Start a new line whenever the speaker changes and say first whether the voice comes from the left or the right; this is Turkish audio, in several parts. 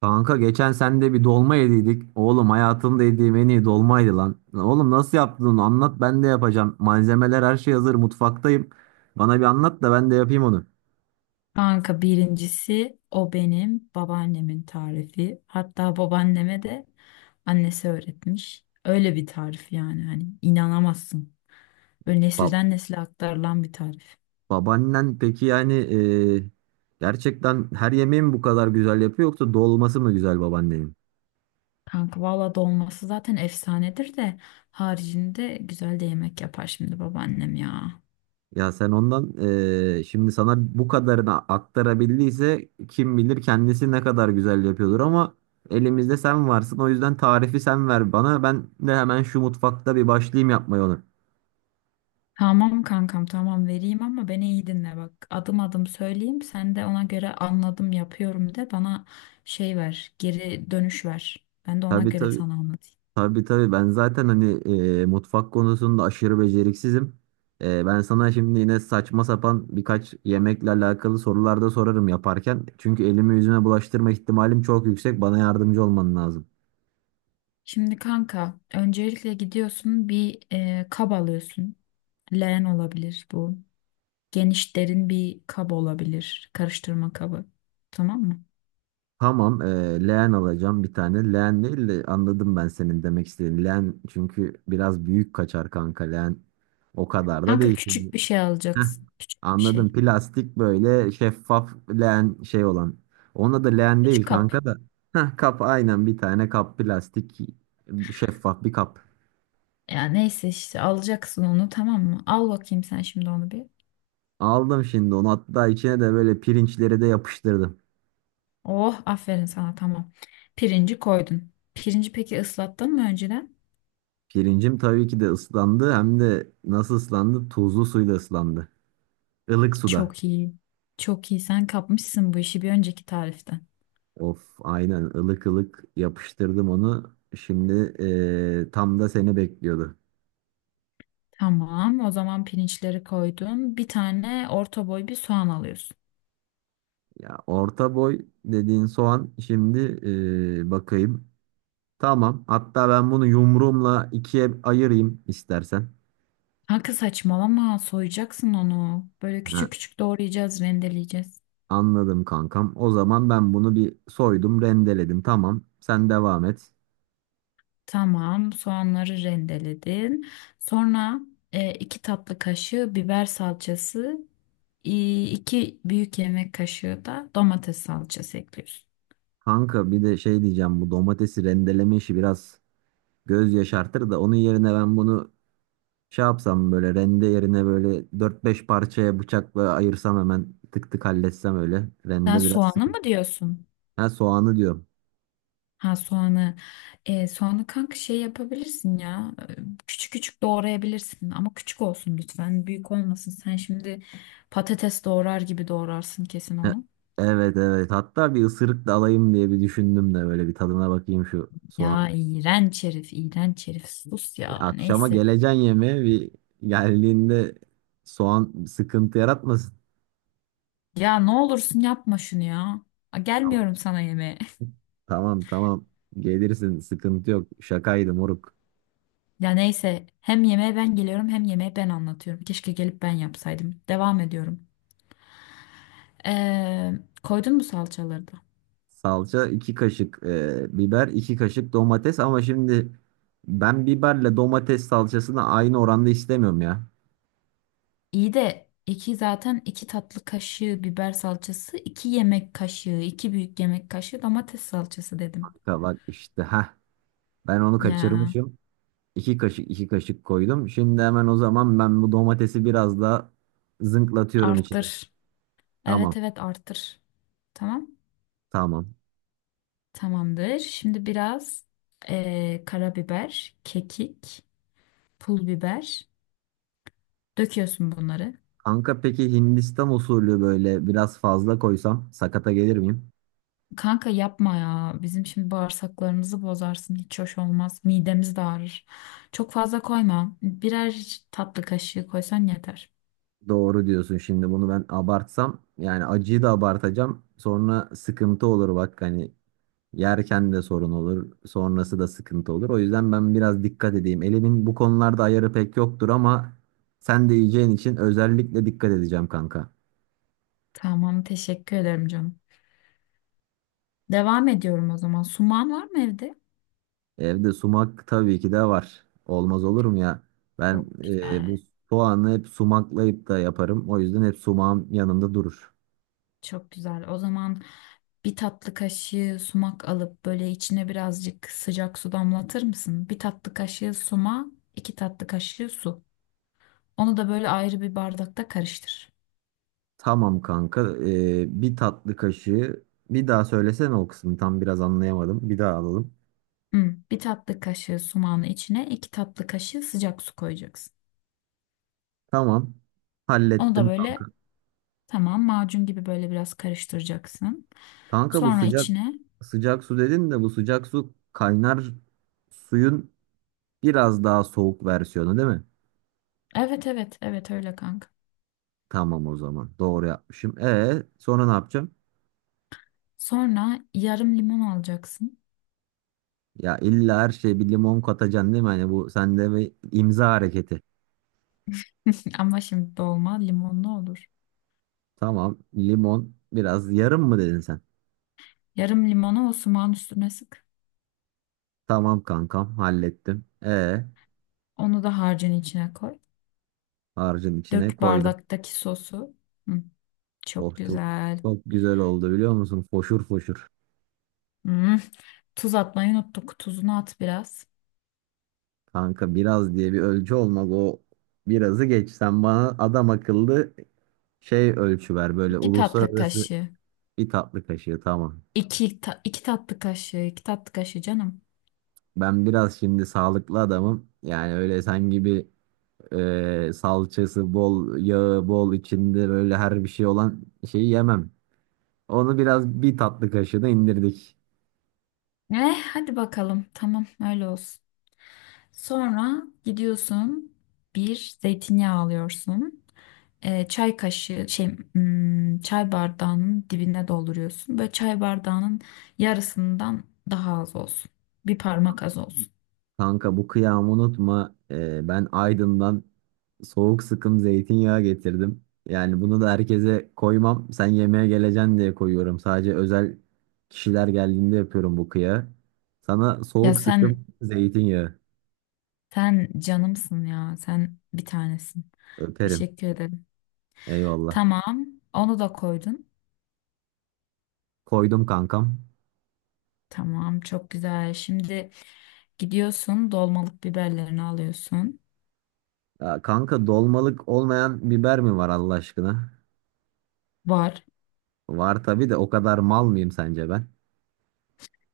right: Kanka geçen sende bir dolma yediydik. Oğlum, hayatımda yediğim en iyi dolmaydı lan. Lan oğlum, nasıl yaptın onu? Anlat, ben de yapacağım. Malzemeler, her şey hazır, mutfaktayım. Bana bir anlat da ben de yapayım onu.
left: Kanka birincisi o benim babaannemin tarifi. Hatta babaanneme de annesi öğretmiş. Öyle bir tarif yani hani inanamazsın. Böyle
right: Ba-
left: nesilden nesile aktarılan bir tarif.
right: babaannen peki, yani gerçekten her yemeği mi bu kadar güzel yapıyor, yoksa dolması mı güzel babaannenin?
left: Kanka valla dolması zaten efsanedir de haricinde güzel de yemek yapar şimdi babaannem ya.
right: Ya sen ondan şimdi sana bu kadarını aktarabildiyse, kim bilir kendisi ne kadar güzel yapıyordur ama elimizde sen varsın. O yüzden tarifi sen ver bana, ben de hemen şu mutfakta bir başlayayım yapmaya onu.
left: Tamam kankam, tamam vereyim ama beni iyi dinle bak. Adım adım söyleyeyim, sen de ona göre anladım yapıyorum de bana, şey ver, geri dönüş ver. Ben de ona
right: Tabii,
left: göre
right: tabii,
left: sana anlatayım.
right: tabii, tabii, ben zaten hani mutfak konusunda aşırı beceriksizim. Ben sana şimdi yine saçma sapan birkaç yemekle alakalı sorular da sorarım yaparken, çünkü elimi yüzüme bulaştırma ihtimalim çok yüksek, bana yardımcı olman lazım.
left: Şimdi kanka öncelikle gidiyorsun bir kap alıyorsun. Leğen olabilir bu. Geniş derin bir kap olabilir. Karıştırma kabı. Tamam mı?
right: Tamam, leğen alacağım bir tane. Leğen değil de, anladım ben senin demek istediğin. Leğen çünkü biraz büyük kaçar kanka, leğen. O kadar da
left: Kanka
right: değil.
left: küçük bir şey
right: Heh,
left: alacaksın. Küçük bir
right: anladım.
left: şey.
right: Plastik, böyle şeffaf leğen şey olan. Ona da leğen değil
left: Küçük kap.
right: kanka da. Heh, kap, aynen, bir tane kap, plastik şeffaf bir kap.
left: Ya neyse işte alacaksın onu, tamam mı? Al bakayım sen şimdi onu bir.
right: Aldım şimdi onu, hatta içine de böyle pirinçleri de yapıştırdım.
left: Oh, aferin sana, tamam. Pirinci koydun. Pirinci peki ıslattın mı önceden?
right: Pirincim tabii ki de ıslandı, hem de nasıl ıslandı? Tuzlu suyla ıslandı. Ilık suda.
left: Çok iyi. Çok iyi, sen kapmışsın bu işi bir önceki tariften.
right: Of, aynen, ılık ılık yapıştırdım onu. Şimdi tam da seni bekliyordu.
left: Tamam. O zaman pirinçleri koydun. Bir tane orta boy bir soğan alıyorsun.
right: Ya orta boy dediğin soğan, şimdi bakayım. Tamam. Hatta ben bunu yumruğumla ikiye ayırayım istersen.
left: Kanka saçmalama. Soyacaksın onu. Böyle
right: Ha,
left: küçük küçük doğrayacağız, rendeleyeceğiz.
right: anladım kankam. O zaman ben bunu bir soydum, rendeledim. Tamam. Sen devam et.
left: Tamam. Soğanları rendeledin. Sonra iki tatlı kaşığı biber salçası, iki büyük yemek kaşığı da domates salçası ekliyorsun.
right: Kanka bir de şey diyeceğim, bu domatesi rendeleme işi biraz göz yaşartır da, onun yerine ben bunu şey yapsam, böyle rende yerine böyle dört beş parçaya bıçakla ayırsam, hemen tık tık halletsem öyle.
left: Sen
right: Rende biraz
left: soğanı mı
right: sıkıntı.
left: diyorsun?
right: Ha, soğanı diyorum.
left: Ha, soğanı. E, soğanı kanka şey yapabilirsin ya. Küçük küçük doğrayabilirsin ama küçük olsun lütfen. Büyük olmasın. Sen şimdi patates doğrar gibi doğrarsın kesin
right: Ha,
left: onu.
right: evet, evet, hatta bir ısırık da alayım diye bir düşündüm de, böyle bir tadına bakayım şu soğan.
left: Ya iğrenç herif, iğrenç herif. Sus ya.
right: Akşama
left: Neyse.
right: geleceğin yemeğe, bir geldiğinde soğan sıkıntı yaratmasın.
left: Ya ne olursun yapma şunu ya. A,
right: Tamam,
left: gelmiyorum sana yemeğe.
right: tamam, tamam, gelirsin, sıkıntı yok, şakaydı moruk.
left: Ya neyse, hem yemeğe ben geliyorum hem yemeğe ben anlatıyorum. Keşke gelip ben yapsaydım. Devam ediyorum. Ee, koydun mu salçaları da?
right: Salça 2 kaşık, biber 2 kaşık, domates, ama şimdi ben biberle domates salçasını aynı oranda istemiyorum ya.
left: İyi de iki, zaten iki tatlı kaşığı biber salçası, iki yemek kaşığı, iki büyük yemek kaşığı domates salçası dedim.
right: Kanka, bak işte, ha, ben onu
left: Ya
right: kaçırmışım. 2 kaşık, 2 kaşık koydum. Şimdi hemen o zaman ben bu domatesi biraz daha zınklatıyorum içine.
left: arttır.
right: Tamam,
left: Evet evet arttır. Tamam.
right: tamam.
left: Tamamdır. Şimdi biraz karabiber, kekik, pul biber. Döküyorsun bunları.
right: Kanka peki Hindistan usulü böyle biraz fazla koysam sakata gelir miyim?
left: Kanka yapma ya. Bizim şimdi bağırsaklarımızı bozarsın. Hiç hoş olmaz. Midemiz de ağrır. Çok fazla koyma. Birer tatlı kaşığı koysan yeter.
right: Doğru diyorsun, şimdi bunu ben abartsam, yani acıyı da abartacağım, sonra sıkıntı olur bak, hani yerken de sorun olur, sonrası da sıkıntı olur. O yüzden ben biraz dikkat edeyim. Elimin bu konularda ayarı pek yoktur ama sen de yiyeceğin için özellikle dikkat edeceğim kanka.
left: Tamam, teşekkür ederim canım. Devam ediyorum o zaman. Suman var mı evde?
right: Evde sumak tabii ki de var. Olmaz olur mu ya? Ben
left: Çok
right: bu
left: güzel.
right: soğanı hep sumaklayıp da yaparım. O yüzden hep sumağım yanımda durur.
left: Çok güzel. O zaman bir tatlı kaşığı sumak alıp böyle içine birazcık sıcak su damlatır mısın? Bir tatlı kaşığı suma, iki tatlı kaşığı su. Onu da böyle ayrı bir bardakta karıştır.
right: Tamam kanka. Bir tatlı kaşığı. Bir daha söylesene o kısmı. Tam biraz anlayamadım. Bir daha alalım.
left: Hı, bir tatlı kaşığı sumağın içine iki tatlı kaşığı sıcak su koyacaksın.
right: Tamam.
left: Onu da
right: Hallettim
left: böyle,
right: kanka.
left: tamam, macun gibi böyle biraz karıştıracaksın.
right: Kanka bu
left: Sonra
right: sıcak
left: içine
right: sıcak su dedin de, bu sıcak su, kaynar suyun biraz daha soğuk versiyonu değil mi?
left: evet evet evet, öyle kanka.
right: Tamam, o zaman doğru yapmışım. E sonra ne yapacağım?
left: Sonra yarım limon alacaksın.
right: Ya illa her şeye bir limon katacaksın değil mi? Hani bu sende bir imza hareketi.
left: Ama şimdi dolma limonlu olur.
right: Tamam, limon biraz, yarım mı dedin sen?
left: Yarım limonu o sumağın üstüne sık.
right: Tamam kankam, hallettim. E
left: Onu da harcın içine koy.
right: harcın içine
left: Dök
right: koydum.
left: bardaktaki sosu. Hı,
right: Oh,
left: çok
right: çok
left: güzel.
right: çok güzel oldu biliyor musun? Foşur foşur.
left: Hı, tuz atmayı unuttuk. Tuzunu at biraz.
right: Kanka, biraz diye bir ölçü olmaz, o birazı geç. Sen bana adam akıllı şey, ölçü ver, böyle
left: İki tatlı
right: uluslararası.
left: kaşığı.
right: Bir tatlı kaşığı, tamam.
left: İki tatlı kaşığı. İki tatlı kaşığı canım.
right: Ben biraz şimdi sağlıklı adamım. Yani öyle sen gibi salçası bol, yağı bol, içinde böyle her bir şey olan şeyi yemem. Onu biraz bir tatlı kaşığına indirdik.
left: Eh, hadi bakalım. Tamam, öyle olsun. Sonra gidiyorsun. Bir zeytinyağı alıyorsun. Çay kaşığı şey çay bardağının dibine dolduruyorsun. Böyle çay bardağının yarısından daha az olsun. Bir parmak az olsun.
right: Kanka, bu kıyamı unutma. Ben Aydın'dan soğuk sıkım zeytinyağı getirdim. Yani bunu da herkese koymam. Sen yemeğe geleceksin diye koyuyorum. Sadece özel kişiler geldiğinde yapıyorum bu kıyağı. Sana
left: Ya
right: soğuk
left: sen,
right: sıkım zeytinyağı.
left: canımsın ya. Sen bir tanesin.
right: Öperim.
left: Teşekkür ederim.
right: Eyvallah.
left: Tamam. Onu da koydun.
right: Koydum kankam.
left: Tamam, çok güzel. Şimdi gidiyorsun, dolmalık biberlerini alıyorsun.
right: Ya kanka, dolmalık olmayan biber mi var Allah aşkına?
left: Var.
right: Var tabii de, o kadar mal mıyım sence ben?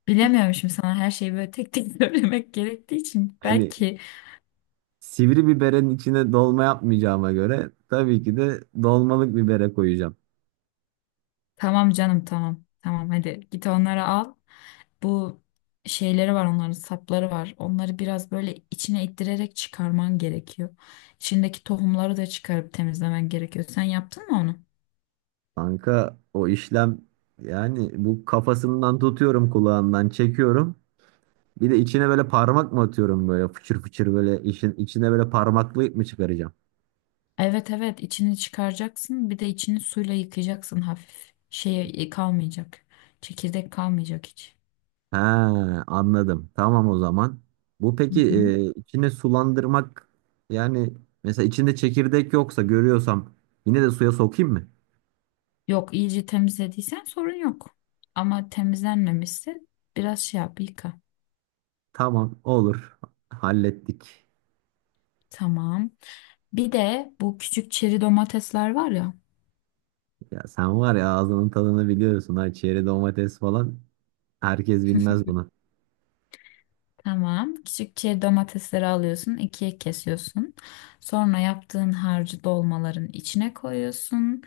left: Bilemiyorum şimdi, sana her şeyi böyle tek tek söylemek gerektiği için
right: Hani
left: belki.
right: sivri biberin içine dolma yapmayacağıma göre, tabii ki de dolmalık bibere koyacağım.
left: Tamam canım, tamam. Tamam, hadi git onları al. Bu şeyleri var, onların sapları var. Onları biraz böyle içine ittirerek çıkarman gerekiyor. İçindeki tohumları da çıkarıp temizlemen gerekiyor. Sen yaptın mı onu?
right: Kanka o işlem, yani bu, kafasından tutuyorum, kulağından çekiyorum. Bir de içine böyle parmak mı atıyorum, böyle fıçır fıçır böyle işin içine böyle parmaklayıp mı çıkaracağım?
left: Evet evet içini çıkaracaksın. Bir de içini suyla yıkayacaksın hafif. Şey kalmayacak. Çekirdek kalmayacak hiç.
right: He, anladım. Tamam, o zaman. Bu
left: Hı
right: peki,
left: hı.
right: içine sulandırmak, yani mesela içinde çekirdek yoksa, görüyorsam, yine de suya sokayım mı?
left: Yok, iyice temizlediysen sorun yok. Ama temizlenmemişse biraz şey yap, yıka.
right: Tamam, olur. Hallettik.
left: Tamam. Bir de bu küçük çeri domatesler var ya.
right: Ya sen var ya, ağzının tadını biliyorsun ha, çeri domates falan herkes bilmez bunu.
left: Tamam. Küçük çeri domatesleri alıyorsun, ikiye kesiyorsun. Sonra yaptığın harcı dolmaların içine koyuyorsun.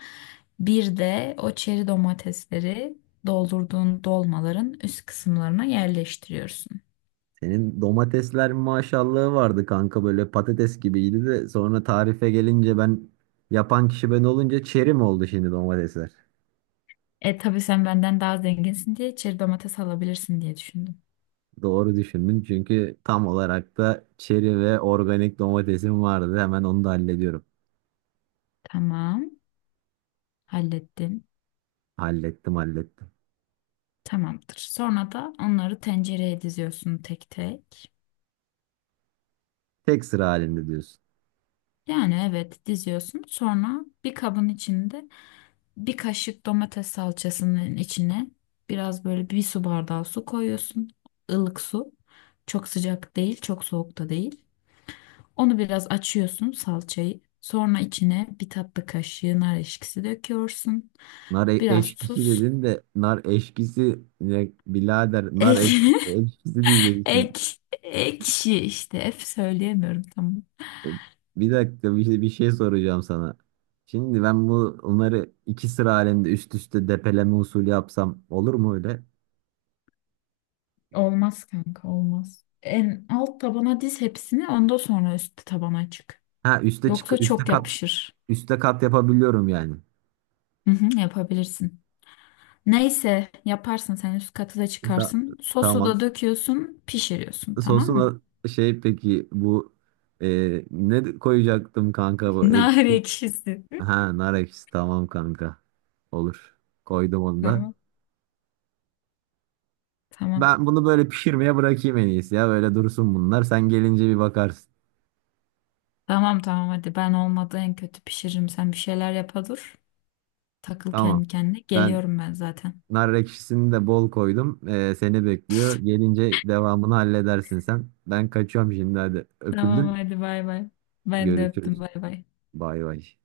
left: Bir de o çeri domatesleri doldurduğun dolmaların üst kısımlarına yerleştiriyorsun.
right: Senin domatesler maşallahı vardı kanka, böyle patates gibiydi de, sonra tarife gelince ben, yapan kişi ben olunca, çeri mi oldu şimdi domatesler?
left: E tabii, sen benden daha zenginsin diye çeri domates alabilirsin diye düşündüm.
right: Doğru düşündün, çünkü tam olarak da çeri ve organik domatesim vardı, hemen onu da hallediyorum.
left: Tamam, hallettin.
right: Hallettim, hallettim.
left: Tamamdır. Sonra da onları tencereye diziyorsun tek tek.
right: Tek sıra halinde diyorsun.
left: Yani evet, diziyorsun. Sonra bir kabın içinde bir kaşık domates salçasının içine biraz böyle bir su bardağı su koyuyorsun. Ilık su. Çok sıcak değil, çok soğuk da değil. Onu biraz açıyorsun salçayı. Sonra içine bir tatlı kaşığı nar ekşisi döküyorsun.
right: Nar
left: Biraz
right: eşkisi
left: tuz.
right: dedin de, nar eşkisi ne birader? Nar
left: Ek,
right: eşkisi diyeceksin.
left: ek, ekşi işte. Hep söyleyemiyorum, tamam.
right: E, Bir dakika, bir şey soracağım sana. Şimdi ben bu, onları iki sıra halinde üst üste depeleme usulü yapsam olur mu öyle?
left: Olmaz kanka, olmaz. En alt tabana diz hepsini, ondan sonra üst tabana çık.
right: Ha, üste
left: Yoksa
right: çık, üste
left: çok
right: kat,
left: yapışır.
right: üste kat yapabiliyorum yani.
left: Hı hı, yapabilirsin. Neyse, yaparsın sen üst katı da,
right: Ta-
left: çıkarsın. Sosu
right: tamam.
left: da döküyorsun, pişiriyorsun, tamam mı?
right: Sosuna şey peki, bu ne koyacaktım kanka, bu
left: Nar ekşisi.
right: ha, nar ekşisi, tamam kanka. Olur. Koydum onu da.
left: Tamam. Tamam.
right: Ben bunu böyle pişirmeye bırakayım en iyisi ya. Böyle dursun bunlar. Sen gelince bir bakarsın.
left: Tamam tamam, hadi ben olmadı en kötü pişiririm. Sen bir şeyler yapa dur. Takıl
right: Tamam.
left: kendi kendine.
right: Ben,
left: Geliyorum ben zaten.
right: nar ekşisini de bol koydum. Seni bekliyor. Gelince devamını halledersin sen. Ben kaçıyorum şimdi, hadi. Öpüldün.
left: Tamam hadi, bay bay. Ben de öptüm,
right: Görüşürüz.
left: bay bay.
right: Bay bay.